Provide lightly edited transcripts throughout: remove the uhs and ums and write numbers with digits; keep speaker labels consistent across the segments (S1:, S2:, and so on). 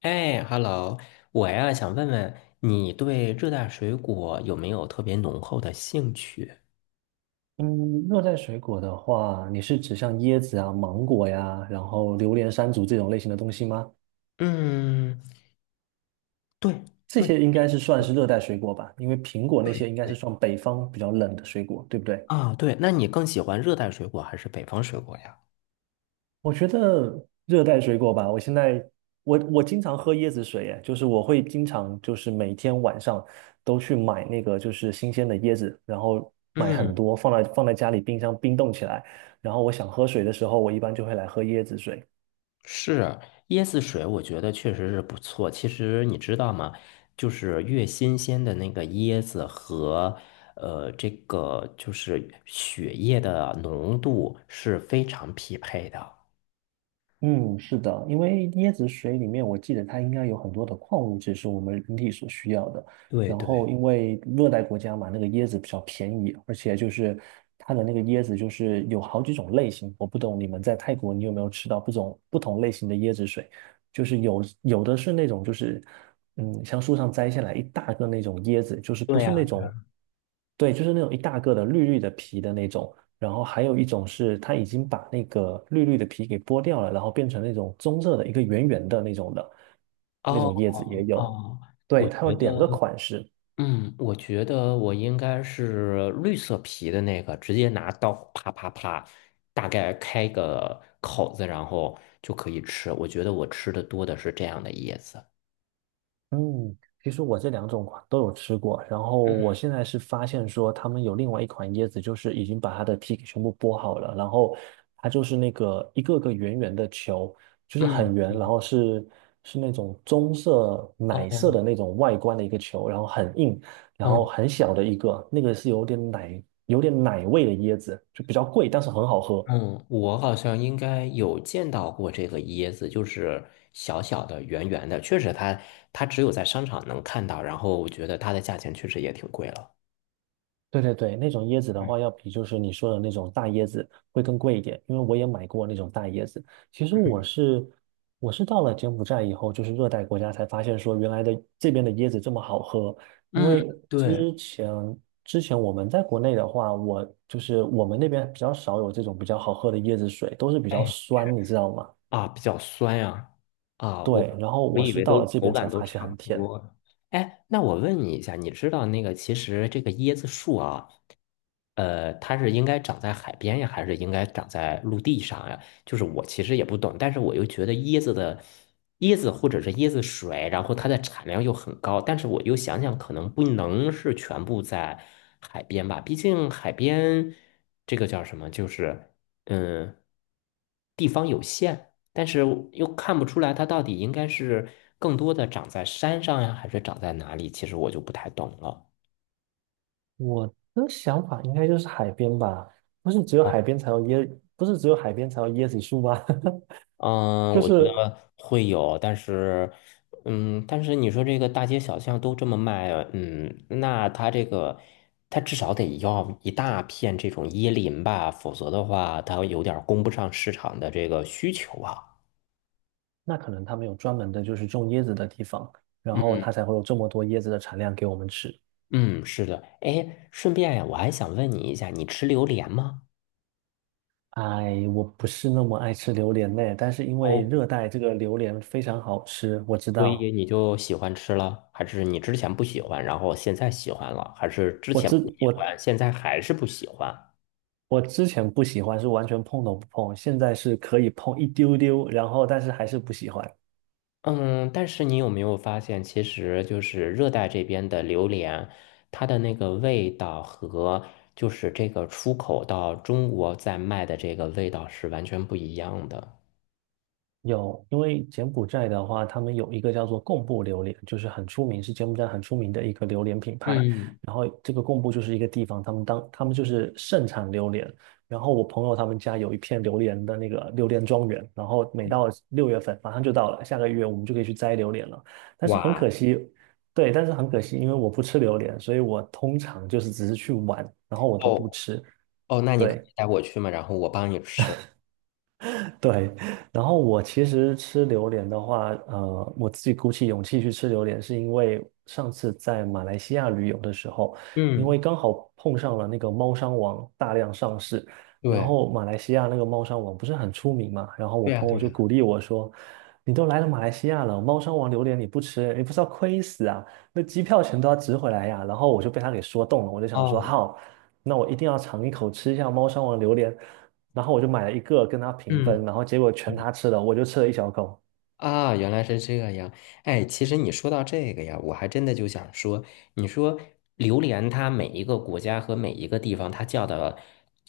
S1: 哎，Hello，我呀想问问你对热带水果有没有特别浓厚的兴趣？
S2: 嗯，热带水果的话，你是指像椰子啊、芒果呀，然后榴莲、山竹这种类型的东西吗？
S1: 嗯，对
S2: 这
S1: 对
S2: 些应该是算
S1: 对
S2: 是热带水果吧，因为苹果那
S1: 对
S2: 些应该是
S1: 对
S2: 算北方比较冷的水果，对不对？
S1: 啊，对，那你更喜欢热带水果还是北方水果呀？
S2: 我觉得热带水果吧，我现在我经常喝椰子水，哎，就是我会经常就是每天晚上都去买那个就是新鲜的椰子，然后买很
S1: 嗯，
S2: 多放在家里冰箱冰冻起来，然后我想喝水的时候，我一般就会来喝椰子水。
S1: 是椰子水，我觉得确实是不错。其实你知道吗？就是越新鲜的那个椰子和这个就是血液的浓度是非常匹配的。
S2: 嗯，是的，因为椰子水里面，我记得它应该有很多的矿物质是我们人体所需要的。
S1: 对
S2: 然后，
S1: 对。
S2: 因为热带国家嘛，那个椰子比较便宜，而且就是它的那个椰子就是有好几种类型。我不懂你们在泰国，你有没有吃到不种不同类型的椰子水？就是有的是那种就是像树上摘下来一大个那种椰子，就是不
S1: 对
S2: 是那
S1: 呀，
S2: 种，对，就是那种一大个的绿绿的皮的那种。然后还有一种是它已经把那个绿绿的皮给剥掉了，然后变成那种棕色的一个圆圆的那种的，那
S1: 哦
S2: 种叶子也有。
S1: 哦，我
S2: 对，它有
S1: 觉
S2: 两个
S1: 得，
S2: 款式。
S1: 我觉得我应该是绿色皮的那个，直接拿刀啪啪啪，大概开个口子，然后就可以吃。我觉得我吃的多的是这样的椰子。
S2: 嗯，其实我这两种款都有吃过，然后
S1: 嗯
S2: 我现在是发现说他们有另外一款椰子，就是已经把它的皮给全部剥好了，然后它就是那个一个个圆圆的球，就是
S1: 嗯，
S2: 很圆，然后是那种棕色奶色
S1: 哦，
S2: 的那种外观的一个球，然后很硬，然后
S1: 嗯
S2: 很小的一个，那个是有点奶味的椰子，就比较贵，但是很好喝。
S1: 嗯，我好像应该有见到过这个椰子，就是小小的、圆圆的，确实它只有在商场能看到，然后我觉得它的价钱确实也挺贵了。
S2: 对对对，那种椰子的
S1: 嗯
S2: 话，要比就是你说的那种大椰子会更贵一点，因为我也买过那种大椰子。其实我是我是到了柬埔寨以后，就是热带国家才发现说原来的这边的椰子这么好喝。因
S1: 嗯，
S2: 为
S1: 对，
S2: 之前我们在国内的话，我就是我们那边比较少有这种比较好喝的椰子水，都是比较
S1: 哎，
S2: 酸，你知道吗？
S1: 啊，比较酸呀、啊，我
S2: 对，然后
S1: 我
S2: 我
S1: 以
S2: 是
S1: 为
S2: 到
S1: 都
S2: 了这
S1: 口
S2: 边
S1: 感
S2: 才
S1: 都
S2: 发现
S1: 差不
S2: 很甜。
S1: 多。哎，那我问你一下，你知道那个其实这个椰子树啊，它是应该长在海边呀，还是应该长在陆地上呀？就是我其实也不懂，但是我又觉得椰子或者是椰子水，然后它的产量又很高，但是我又想想，可能不能是全部在海边吧，毕竟海边这个叫什么，就是嗯。地。但是我又看不出来它到底应该是更多的长在山上呀，还是长在哪里？其实我就不太懂了。
S2: 我的想法应该就是海边吧，不是只有
S1: 哦，
S2: 海边才有椰，不是只有海边才有椰子树吗？
S1: 嗯，
S2: 就
S1: 我觉
S2: 是
S1: 得会有，但是你说这个大街小巷都这么卖，那它这个，它至少得要一大片这种椰林吧，否则的话，它有点儿供不上市场的这个需求啊。
S2: 那可能他们有专门的，就是种椰子的地方，然后它才会有这么多椰子的产量给我们吃。
S1: 嗯，是的。哎，顺便呀，我还想问你一下，你吃榴莲吗？
S2: 哎，我不是那么爱吃榴莲呢，但是因为
S1: 哦。
S2: 热带这个榴莲非常好吃，我知
S1: 所以
S2: 道，
S1: 你就喜欢吃了，还是你之前不喜欢，然后现在喜欢了，还是之
S2: 我
S1: 前不
S2: 之
S1: 喜欢，
S2: 我
S1: 现在还是不喜欢？
S2: 我之前不喜欢，是完全碰都不碰，现在是可以碰一丢丢，然后但是还是不喜欢。
S1: 嗯，但是你有没有发现，其实就是热带这边的榴莲，它的那个味道和就是这个出口到中国在卖的这个味道是完全不一样的。
S2: 有，因为柬埔寨的话，他们有一个叫做贡布榴莲，就是很出名，是柬埔寨很出名的一个榴莲品牌。
S1: 嗯，
S2: 然后这个贡布就是一个地方，他们就是盛产榴莲。然后我朋友他们家有一片榴莲的那个榴莲庄园，然后每
S1: 哦
S2: 到6月份马上就到了，下个月我们就可以去摘榴莲了。但是很可
S1: 哇，
S2: 惜，对，但是很可惜，因为我不吃榴莲，所以我通常就是只是去玩，然后我都不
S1: 哦
S2: 吃。
S1: 哦，那你可
S2: 对，
S1: 以带我去吗？然后我帮你吃。
S2: 对，然后我其实吃榴莲的话，我自己鼓起勇气去吃榴莲，是因为上次在马来西亚旅游的时候，因
S1: 嗯，
S2: 为刚好碰上了那个猫山王大量上市，然
S1: 对，
S2: 后马来西亚那个猫山王不是很出名嘛，然后我
S1: 对呀，
S2: 朋友
S1: 对呀。
S2: 就鼓励我说："你都来了马来西亚了，猫山王榴莲你不吃，你不是要亏死啊？那机票钱都要值回来呀。"然后我就被他给说动了，我就想说
S1: 哦，
S2: 好，那我一定要尝一口吃一下猫山王榴莲。然后我就买了一个跟他平
S1: 嗯。
S2: 分，然后结果全他吃了，我就吃了一小口，
S1: 啊，原来是这样。哎，其实你说到这个呀，我还真的就想说，你说榴莲它每一个国家和每一个地方，它叫的，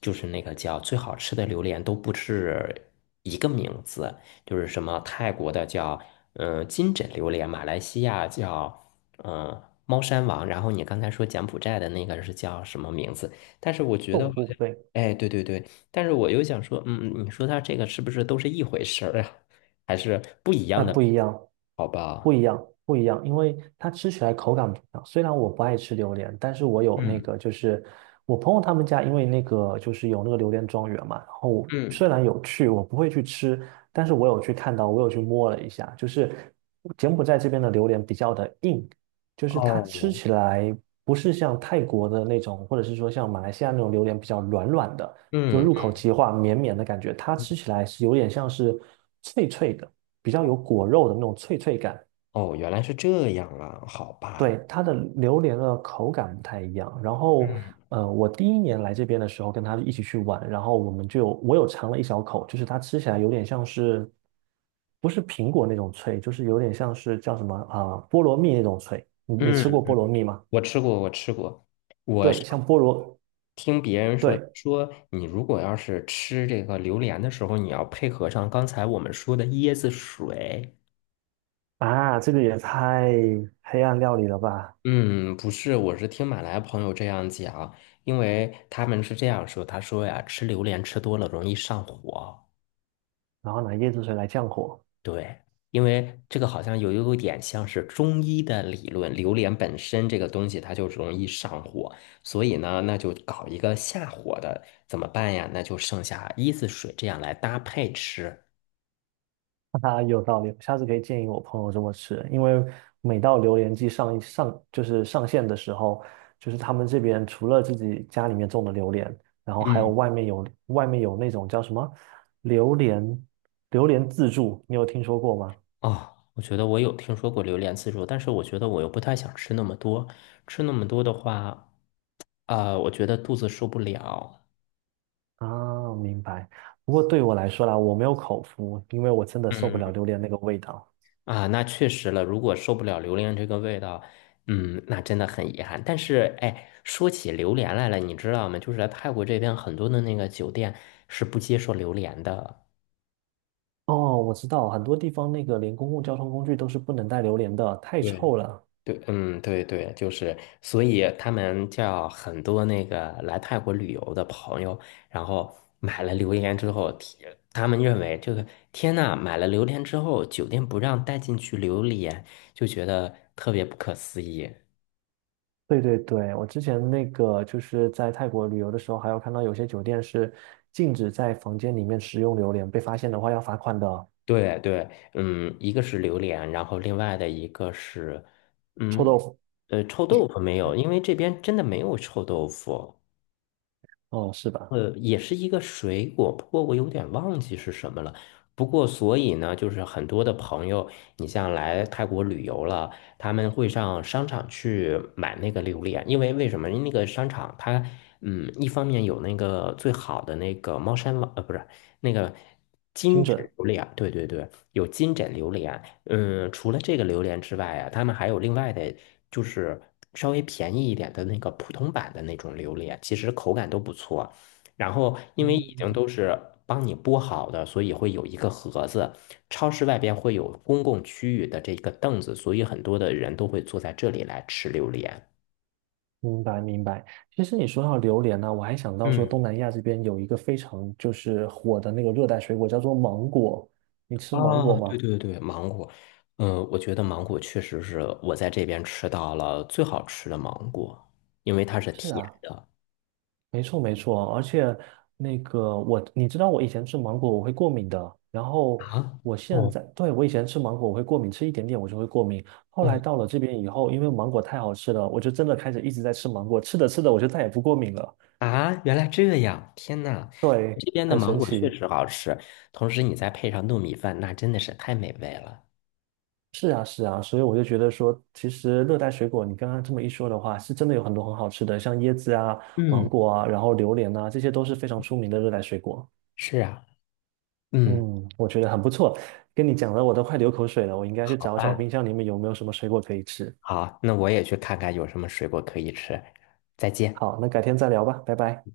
S1: 就是那个叫最好吃的榴莲都不是一个名字，就是什么泰国的叫金枕榴莲，马来西亚叫猫山王，然后你刚才说柬埔寨的那个是叫什么名字？但是我觉得
S2: 痛
S1: 好
S2: 不
S1: 像
S2: 悲。
S1: 哎，对对对，但是我又想说，你说它这个是不是都是一回事儿啊？还是不一样
S2: 啊，
S1: 的，
S2: 不一样，
S1: 好
S2: 不
S1: 吧？
S2: 一样，不一样，因为它吃起来口感不一样。虽然我不爱吃榴莲，但是我有那
S1: 嗯
S2: 个，就是我朋友他们家，因为那个就是有那个榴莲庄园嘛。然后
S1: 嗯，
S2: 虽然有去，我不会去吃，但是我有去看到，我有去摸了一下，就是柬埔寨这边的榴莲比较的硬，就是它吃
S1: 哦，
S2: 起来不是像泰国的那种，或者是说像马来西亚那种榴莲比较软软的，就
S1: 嗯，
S2: 入口即化、绵绵的感觉，它
S1: 嗯
S2: 吃起来是有点像是脆脆的。比较有果肉的那种脆脆感。
S1: 哦，原来是这样啊，好吧。
S2: 对，它的榴莲的口感不太一样。然后，
S1: 嗯
S2: 我第一年来这边的时候，跟他一起去玩，然后我们就我有尝了一小口，就是它吃起来有点像是，不是苹果那种脆，就是有点像是叫什么啊、菠萝蜜那种脆。你吃
S1: 嗯，
S2: 过菠萝蜜吗？
S1: 我吃过，我吃过。我
S2: 对，
S1: 是
S2: 像菠萝，
S1: 听别人说，
S2: 对
S1: 说你如果要是吃这个榴莲的时候，你要配合上刚才我们说的椰子水。
S2: 啊，这个也太黑暗料理了吧？
S1: 嗯，不是，我是听马来朋友这样讲，因为他们是这样说，他说呀，吃榴莲吃多了容易上火。
S2: 然后拿椰子水来降火。
S1: 对，因为这个好像有点像是中医的理论，榴莲本身这个东西它就容易上火，所以呢，那就搞一个下火的，怎么办呀？那就剩下椰子水这样来搭配吃。
S2: 哈哈，有道理，下次可以建议我朋友这么吃，因为每到榴莲季就是上线的时候，就是他们这边除了自己家里面种的榴莲，然后还有
S1: 嗯，
S2: 外面有那种叫什么榴莲榴莲自助，你有听说过吗？
S1: 哦，我觉得我有听说过榴莲自助，但是我觉得我又不太想吃那么多，吃那么多的话，啊、我觉得肚子受不了。
S2: 啊，明白。不过对我来说啦，我没有口福，因为我真的受不
S1: 嗯。
S2: 了榴莲那个味道。
S1: 啊，那确实了。如果受不了榴莲这个味道，那真的很遗憾。但是，哎，说起榴莲来了，你知道吗？就是来泰国这边很多的那个酒店是不接受榴莲的。
S2: 哦，我知道，很多地方那个连公共交通工具都是不能带榴莲的，太
S1: 对，
S2: 臭了。
S1: 对，嗯，对对，就是，所以他们叫很多那个来泰国旅游的朋友，然后买了榴莲之后，天他们认为这个天呐，买了榴莲之后，酒店不让带进去榴莲，就觉得特别不可思议。
S2: 对对对，我之前那个就是在泰国旅游的时候，还有看到有些酒店是禁止在房间里面食用榴莲，被发现的话要罚款的。
S1: 对对，嗯，一个是榴莲，然后另外的一个是，
S2: 臭
S1: 嗯，
S2: 豆腐，
S1: 臭豆腐没有，因为这边真的没有臭豆腐。
S2: 哦，是吧？
S1: 也是一个水果，不过我有点忘记是什么了。不过，所以呢，就是很多的朋友，你像来泰国旅游了，他们会上商场去买那个榴莲，因为为什么？因为那个商场它，一方面有那个最好的那个猫山王，不是那个
S2: 精
S1: 金枕
S2: 准。
S1: 榴莲，对对对，有金枕榴莲。嗯，除了这个榴莲之外啊，他们还有另外的，就是稍微便宜一点的那个普通版的那种榴莲，其实口感都不错。然后因为已经
S2: 嗯，
S1: 都是帮你剥好的，所以会有一个盒子。超市外边会有公共区域的这个凳子，所以很多的人都会坐在这里来吃榴莲。
S2: 明白明白。其实你说到榴莲呢、我还想到说
S1: 嗯，
S2: 东南亚这边有一个非常就是火的那个热带水果叫做芒果，你吃芒果
S1: 哦，
S2: 吗？
S1: 对对对，芒果，我觉得芒果确实是我在这边吃到了最好吃的芒果，因为它是
S2: 是
S1: 甜
S2: 啊，
S1: 的
S2: 没错没错，而且那个我，你知道我以前吃芒果我会过敏的，然后
S1: 啊。
S2: 我现
S1: 哦，
S2: 在，对，我以前吃芒果我会过敏，吃一点点我就会过敏。后来
S1: 嗯
S2: 到了这边以后，因为芒果太好吃了，我就真的开始一直在吃芒果，吃着吃着我就再也不过敏了。
S1: 啊，原来这样，天呐，
S2: 对，
S1: 这边的
S2: 很
S1: 芒
S2: 神
S1: 果确
S2: 奇。
S1: 实好吃，同时你再配上糯米饭，那真的是太美味了。
S2: 是啊是啊，所以我就觉得说，其实热带水果你刚刚这么一说的话，是真的有很多很好吃的，像椰子啊、芒
S1: 嗯。
S2: 果啊，然后榴莲啊，这些都是非常出名的热带水果。
S1: 是啊，嗯，
S2: 嗯，我觉得很不错，跟你讲的我都快流口水了，我应该去
S1: 好
S2: 找找
S1: 吧，
S2: 冰箱里面有没有什么水果可以吃。
S1: 好，那我也去看看有什么水果可以吃。再见。
S2: 好，那改天再聊吧，拜拜。